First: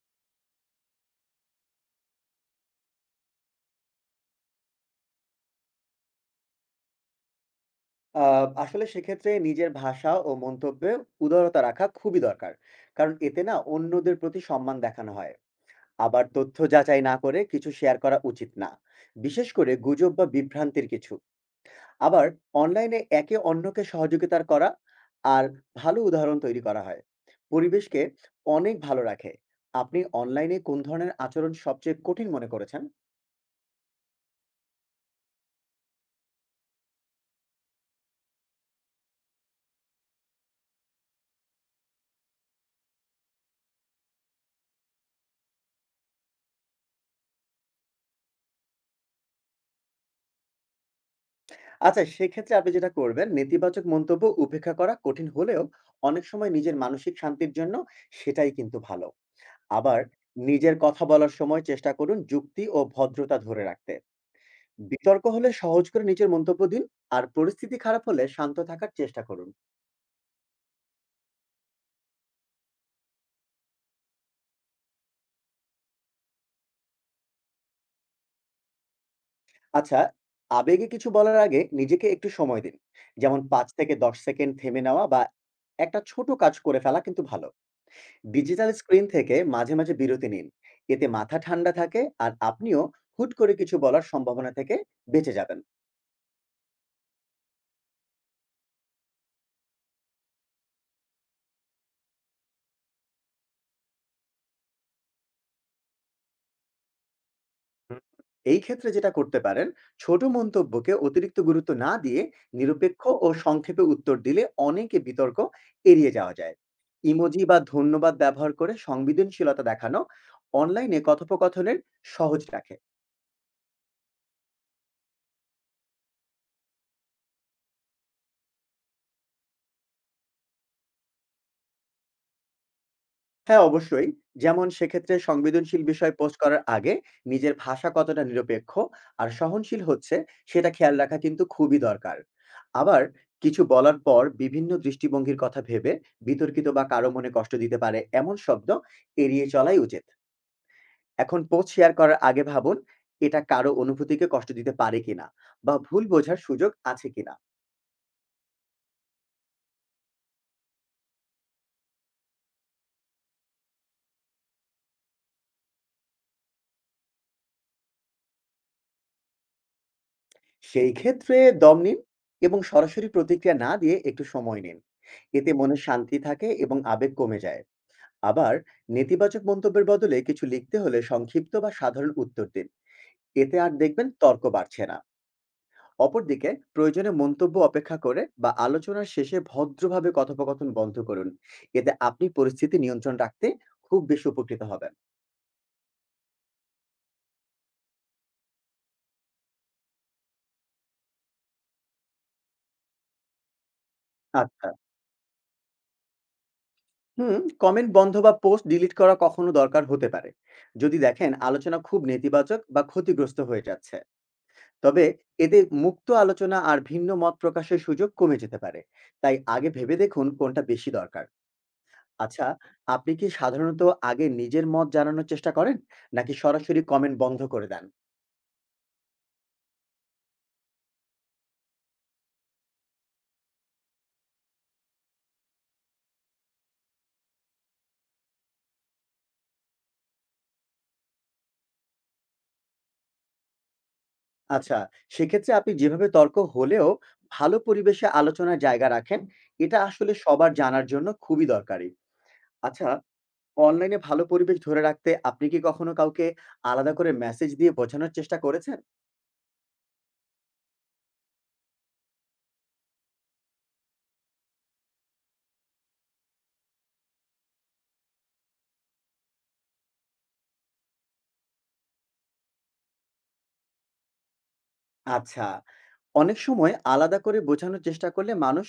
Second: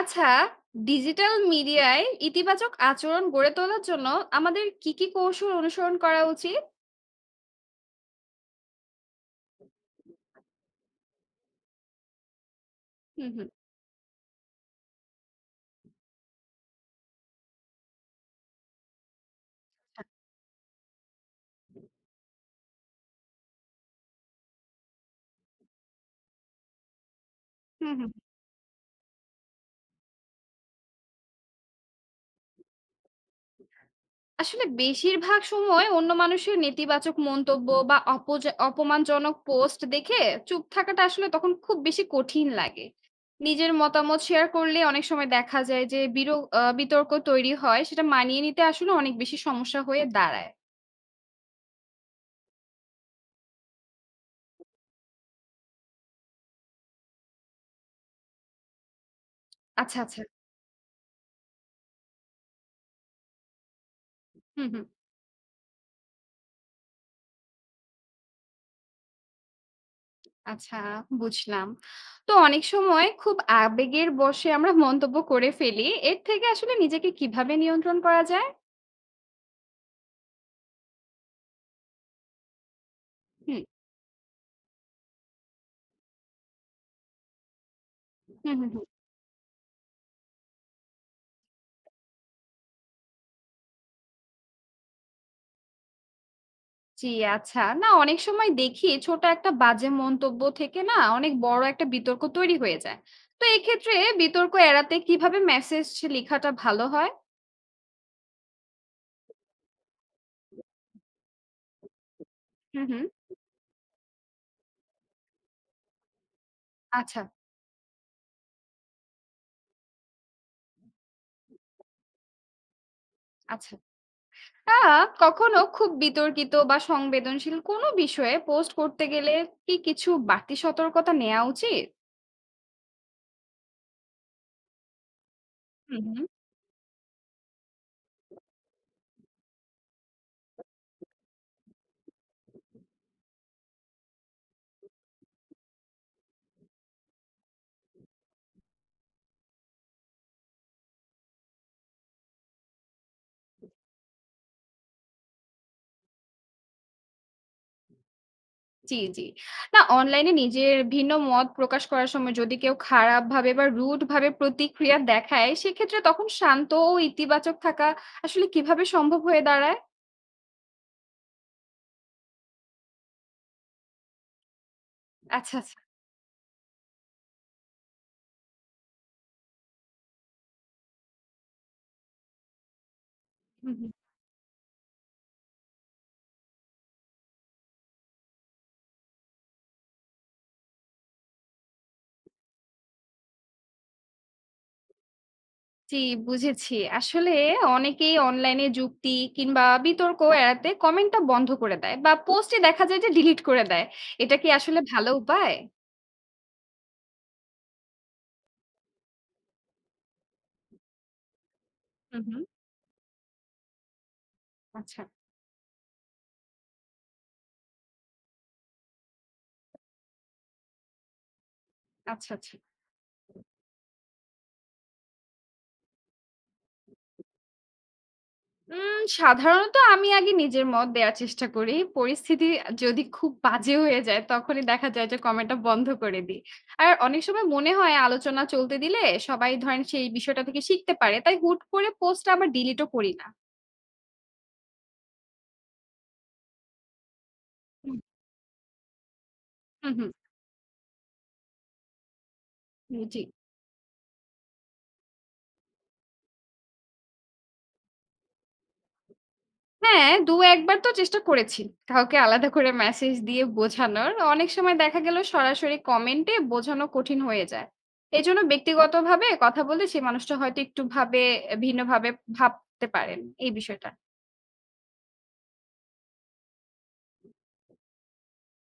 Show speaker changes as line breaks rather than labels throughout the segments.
আচ্ছা, ডিজিটাল মিডিয়ায় ইতিবাচক আচরণ গড়ে তোলার জন্য আমাদের কি কৌশল অনুসরণ করা উচিত?
আ আসলে সেক্ষেত্রে নিজের ভাষা ও মন্তব্যে উদারতা রাখা খুবই দরকার। কারণ
হুম,
এতে
হুম।
না অন্যদের প্রতি সম্মান দেখানো হয়। আবার তথ্য যাচাই না করে কিছু শেয়ার করা উচিত না। বিশেষ করে গুজব বা বিভ্রান্তির কিছু। আবার অনলাইনে একে অন্যকে সহযোগিতার করা আর ভালো উদাহরণ তৈরি করা হয়।
হুম,
পরিবেশকে
হুম।
অনেক ভালো রাখে। আপনি অনলাইনে কোন ধরনের আচরণ সবচেয়ে কঠিন মনে করেছেন?
আসলে বেশিরভাগ সময় অন্য মানুষের নেতিবাচক মন্তব্য বা অপমানজনক পোস্ট দেখে চুপ থাকাটা আসলে তখন খুব বেশি কঠিন লাগে। নিজের মতামত শেয়ার করলে অনেক সময় দেখা যায় যে বিরো আ বিতর্ক তৈরি হয়। সেটা মানিয়ে নিতে আসলে অনেক বেশি সমস্যা হয়ে দাঁড়ায়।
আচ্ছা, সেক্ষেত্রে আপনি যেটা করবেন, নেতিবাচক মন্তব্য উপেক্ষা করা কঠিন হলেও অনেক সময় নিজের মানসিক শান্তির জন্য সেটাই কিন্তু ভালো।
আচ্ছা,
আবার
আচ্ছা।
নিজের কথা বলার সময় চেষ্টা করুন যুক্তি ও ভদ্রতা ধরে রাখতে।
হুম, হুম।
বিতর্ক হলে সহজ করে নিজের মন্তব্য দিন, আর পরিস্থিতি খারাপ হলে শান্ত থাকার চেষ্টা করুন।
আচ্ছা, বুঝলাম। তো অনেক সময় খুব আবেগের বশে আমরা মন্তব্য করে ফেলি। এর থেকে আসলে নিজেকে কিভাবে নিয়ন্ত্রণ করা যায়?
আচ্ছা, আবেগে কিছু বলার আগে নিজেকে একটু সময় দিন। যেমন
হুম,
৫ থেকে ১০ সেকেন্ড থেমে নেওয়া বা একটা ছোট কাজ করে ফেলা কিন্তু ভালো।
হুম,
ডিজিটাল
হুম, হুম।
স্ক্রিন থেকে মাঝে মাঝে বিরতি নিন, এতে মাথা ঠান্ডা থাকে আর আপনিও হুট করে কিছু বলার সম্ভাবনা থেকে বেঁচে যাবেন।
জি, আচ্ছা। না অনেক সময় দেখি ছোট একটা বাজে মন্তব্য থেকে না অনেক বড় একটা বিতর্ক তৈরি হয়ে যায়। তো এক্ষেত্রে বিতর্ক এড়াতে কিভাবে মেসেজ লিখাটা ভালো হয়?
হুম, এই ক্ষেত্রে যেটা করতে পারেন, ছোট মন্তব্যকে অতিরিক্ত গুরুত্ব না দিয়ে
হুম,
নিরপেক্ষ
হুম।
ও সংক্ষেপে উত্তর দিলে অনেকে বিতর্ক এড়িয়ে যাওয়া যায়।
আচ্ছা,
ইমোজি বা ধন্যবাদ ব্যবহার করে সংবেদনশীলতা দেখানো অনলাইনে কথোপকথনের সহজ রাখে।
আচ্ছা। আ কখনো খুব বিতর্কিত বা সংবেদনশীল কোনো বিষয়ে পোস্ট করতে গেলে কি কিছু বাড়তি সতর্কতা নেয়া উচিত?
হ্যাঁ, অবশ্যই। যেমন সেক্ষেত্রে সংবেদনশীল
হুম,
বিষয়
হুম।
পোস্ট করার আগে নিজের ভাষা কতটা নিরপেক্ষ আর সহনশীল হচ্ছে সেটা খেয়াল রাখা কিন্তু খুবই দরকার। আবার কিছু বলার পর বিভিন্ন দৃষ্টিভঙ্গির কথা ভেবে বিতর্কিত বা কারো মনে কষ্ট দিতে পারে এমন শব্দ এড়িয়ে চলাই উচিত। এখন পোস্ট শেয়ার করার আগে ভাবুন, এটা কারো অনুভূতিকে কষ্ট দিতে পারে কিনা বা ভুল বোঝার সুযোগ আছে কিনা।
জি, জি। না অনলাইনে নিজের ভিন্ন মত প্রকাশ করার সময় যদি কেউ খারাপভাবে বা রুড ভাবে প্রতিক্রিয়া দেখায়, সেক্ষেত্রে তখন শান্ত ও ইতিবাচক থাকা আসলে কিভাবে সম্ভব হয়ে দাঁড়ায়?
সেই ক্ষেত্রে দম নিন এবং সরাসরি প্রতিক্রিয়া না দিয়ে একটু সময় নিন। এতে
আচ্ছা, আচ্ছা।
মনে শান্তি থাকে এবং আবেগ কমে যায়। আবার নেতিবাচক মন্তব্যের বদলে কিছু লিখতে হলে সংক্ষিপ্ত বা সাধারণ উত্তর দিন। এতে আর
হুম, হুম।
দেখবেন তর্ক বাড়ছে না। অপরদিকে প্রয়োজনে মন্তব্য অপেক্ষা করে বা আলোচনার শেষে ভদ্রভাবে কথোপকথন বন্ধ করুন। এতে আপনি পরিস্থিতি নিয়ন্ত্রণ রাখতে খুব বেশি উপকৃত হবেন।
জি, বুঝেছি। আসলে অনেকেই অনলাইনে যুক্তি কিংবা বিতর্ক এড়াতে কমেন্টটা বন্ধ করে দেয় বা পোস্টই দেখা যায় যে ডিলিট করে দেয়। এটা কি
আচ্ছা।
আসলে ভালো উপায়?
হুম, কমেন্ট বন্ধ বা পোস্ট ডিলিট করা কখনো দরকার হতে পারে যদি দেখেন আলোচনা খুব
হুম, হুম।
নেতিবাচক বা ক্ষতিগ্রস্ত হয়ে যাচ্ছে।
আচ্ছা,
তবে এতে মুক্ত আলোচনা আর ভিন্ন মত প্রকাশের সুযোগ কমে যেতে পারে, তাই আগে ভেবে দেখুন কোনটা বেশি দরকার।
আচ্ছা,
আচ্ছা,
আচ্ছা।
আপনি কি সাধারণত আগে নিজের মত জানানোর চেষ্টা করেন, নাকি সরাসরি কমেন্ট বন্ধ করে দেন?
সাধারণত আমি আগে নিজের মত দেয়ার চেষ্টা করি। পরিস্থিতি যদি খুব বাজে হয়ে যায়, তখনই দেখা যায় যে কমেন্টটা বন্ধ করে দিই। আর অনেক সময় মনে হয় আলোচনা চলতে দিলে সবাই ধরেন সেই বিষয়টা থেকে শিখতে পারে। তাই হুট করে পোস্ট আবার ডিলিটও করি না।
আচ্ছা, সেক্ষেত্রে আপনি যেভাবে তর্ক হলেও ভালো
হুম,
পরিবেশে আলোচনার জায়গা রাখেন, এটা
হুম, হুম।
আসলে সবার জানার জন্য খুবই দরকারি। আচ্ছা,
জি।
অনলাইনে ভালো পরিবেশ ধরে রাখতে আপনি কি কখনো কাউকে আলাদা করে মেসেজ দিয়ে বোঝানোর চেষ্টা করেছেন?
হ্যাঁ, ২-১ বার তো চেষ্টা করেছি। কাউকে আলাদা করে মেসেজ দিয়ে বোঝানোর। অনেক সময় দেখা গেল সরাসরি কমেন্টে বোঝানো কঠিন হয়ে যায়। এজন্য ব্যক্তিগতভাবে কথা বলে সেই মানুষটা হয়তো একটু ভাবে ভিন্নভাবে ভাবতে পারেন এই বিষয়টা।
আচ্ছা। অনেক সময় আলাদা করে বোঝানোর চেষ্টা করলে মানুষ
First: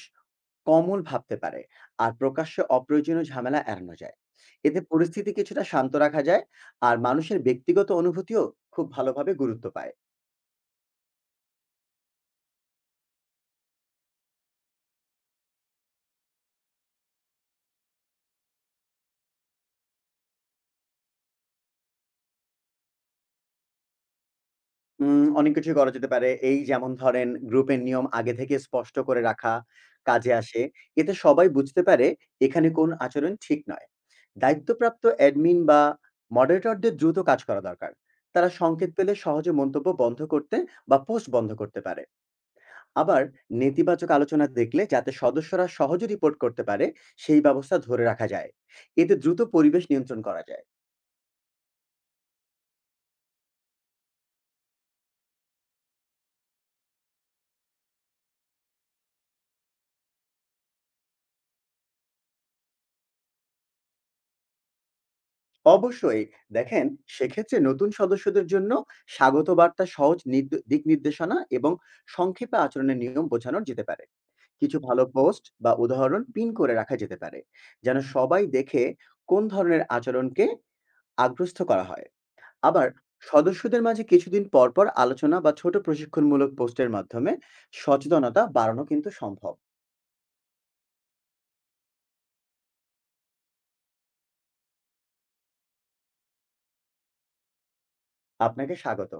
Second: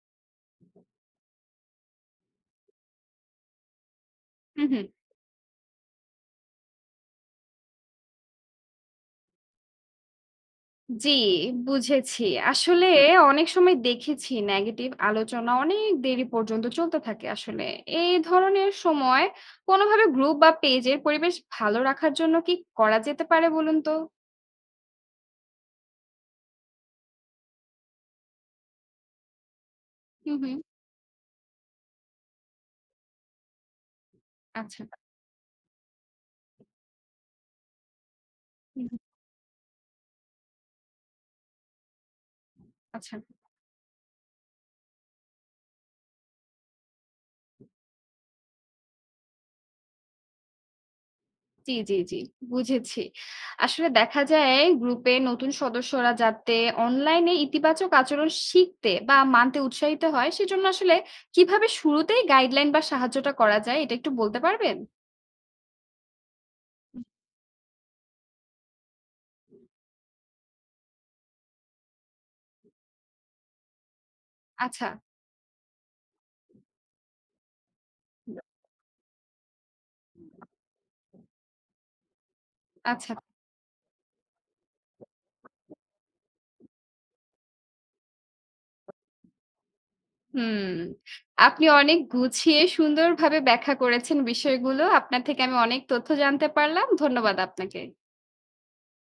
কমল ভাবতে পারে আর প্রকাশ্যে অপ্রয়োজনীয় ঝামেলা এড়ানো যায়।
হুম,
এতে
হুম।
পরিস্থিতি কিছুটা শান্ত রাখা যায় আর মানুষের ব্যক্তিগত অনুভূতিও খুব ভালোভাবে গুরুত্ব পায়।
জি, বুঝেছি। আসলে অনেক সময় দেখেছি নেগেটিভ আলোচনা অনেক দেরি পর্যন্ত চলতে থাকে আসলে। এই ধরনের সময় কোনোভাবে গ্রুপ বা পেজের পরিবেশ ভালো রাখার জন্য কি করা যেতে পারে বলুন তো?
উম অনেক কিছুই করা যেতে পারে। এই যেমন ধরেন গ্রুপের নিয়ম আগে থেকে স্পষ্ট করে রাখা কাজে
হুম, হুম।
আসে। এতে সবাই বুঝতে পারে এখানে কোন আচরণ ঠিক নয়।
আচ্ছা।
দায়িত্বপ্রাপ্ত অ্যাডমিন বা মডারেটরদের দ্রুত কাজ করা দরকার। তারা সংকেত
হুম।
পেলে সহজে মন্তব্য বন্ধ করতে বা পোস্ট বন্ধ করতে পারে।
আচ্ছা।
আবার নেতিবাচক আলোচনা দেখলে যাতে সদস্যরা সহজে রিপোর্ট করতে পারে সেই ব্যবস্থা ধরে রাখা যায়। এতে দ্রুত পরিবেশ নিয়ন্ত্রণ করা যায়।
জি, জি, জি। বুঝেছি। আসলে দেখা যায় গ্রুপে নতুন সদস্যরা যাতে অনলাইনে ইতিবাচক আচরণ শিখতে বা মানতে উৎসাহিত হয় সেজন্য আসলে কিভাবে শুরুতেই গাইডলাইন বা সাহায্যটা করা যায় এটা একটু বলতে পারবেন?
অবশ্যই। দেখেন
হুম।
সেক্ষেত্রে নতুন সদস্যদের জন্য স্বাগত বার্তা সহজ দিক নির্দেশনা এবং সংক্ষেপে আচরণের নিয়ম বোঝানো যেতে পারে। কিছু
আচ্ছা,
ভালো পোস্ট বা উদাহরণ পিন করে রাখা যেতে পারে। যেন সবাই দেখে কোন ধরনের আচরণকে আগ্রস্ত করা হয়। আবার
আচ্ছা।
সদস্যদের মাঝে কিছুদিন পর পর আলোচনা বা ছোট প্রশিক্ষণমূলক পোস্টের মাধ্যমে সচেতনতা বাড়ানো কিন্তু সম্ভব।
হুম। আপনি অনেক গুছিয়ে সুন্দরভাবে ব্যাখ্যা করেছেন বিষয়গুলো। আপনার থেকে আমি অনেক তথ্য জানতে পারলাম। ধন্যবাদ আপনাকে।
আপনাকে স্বাগত।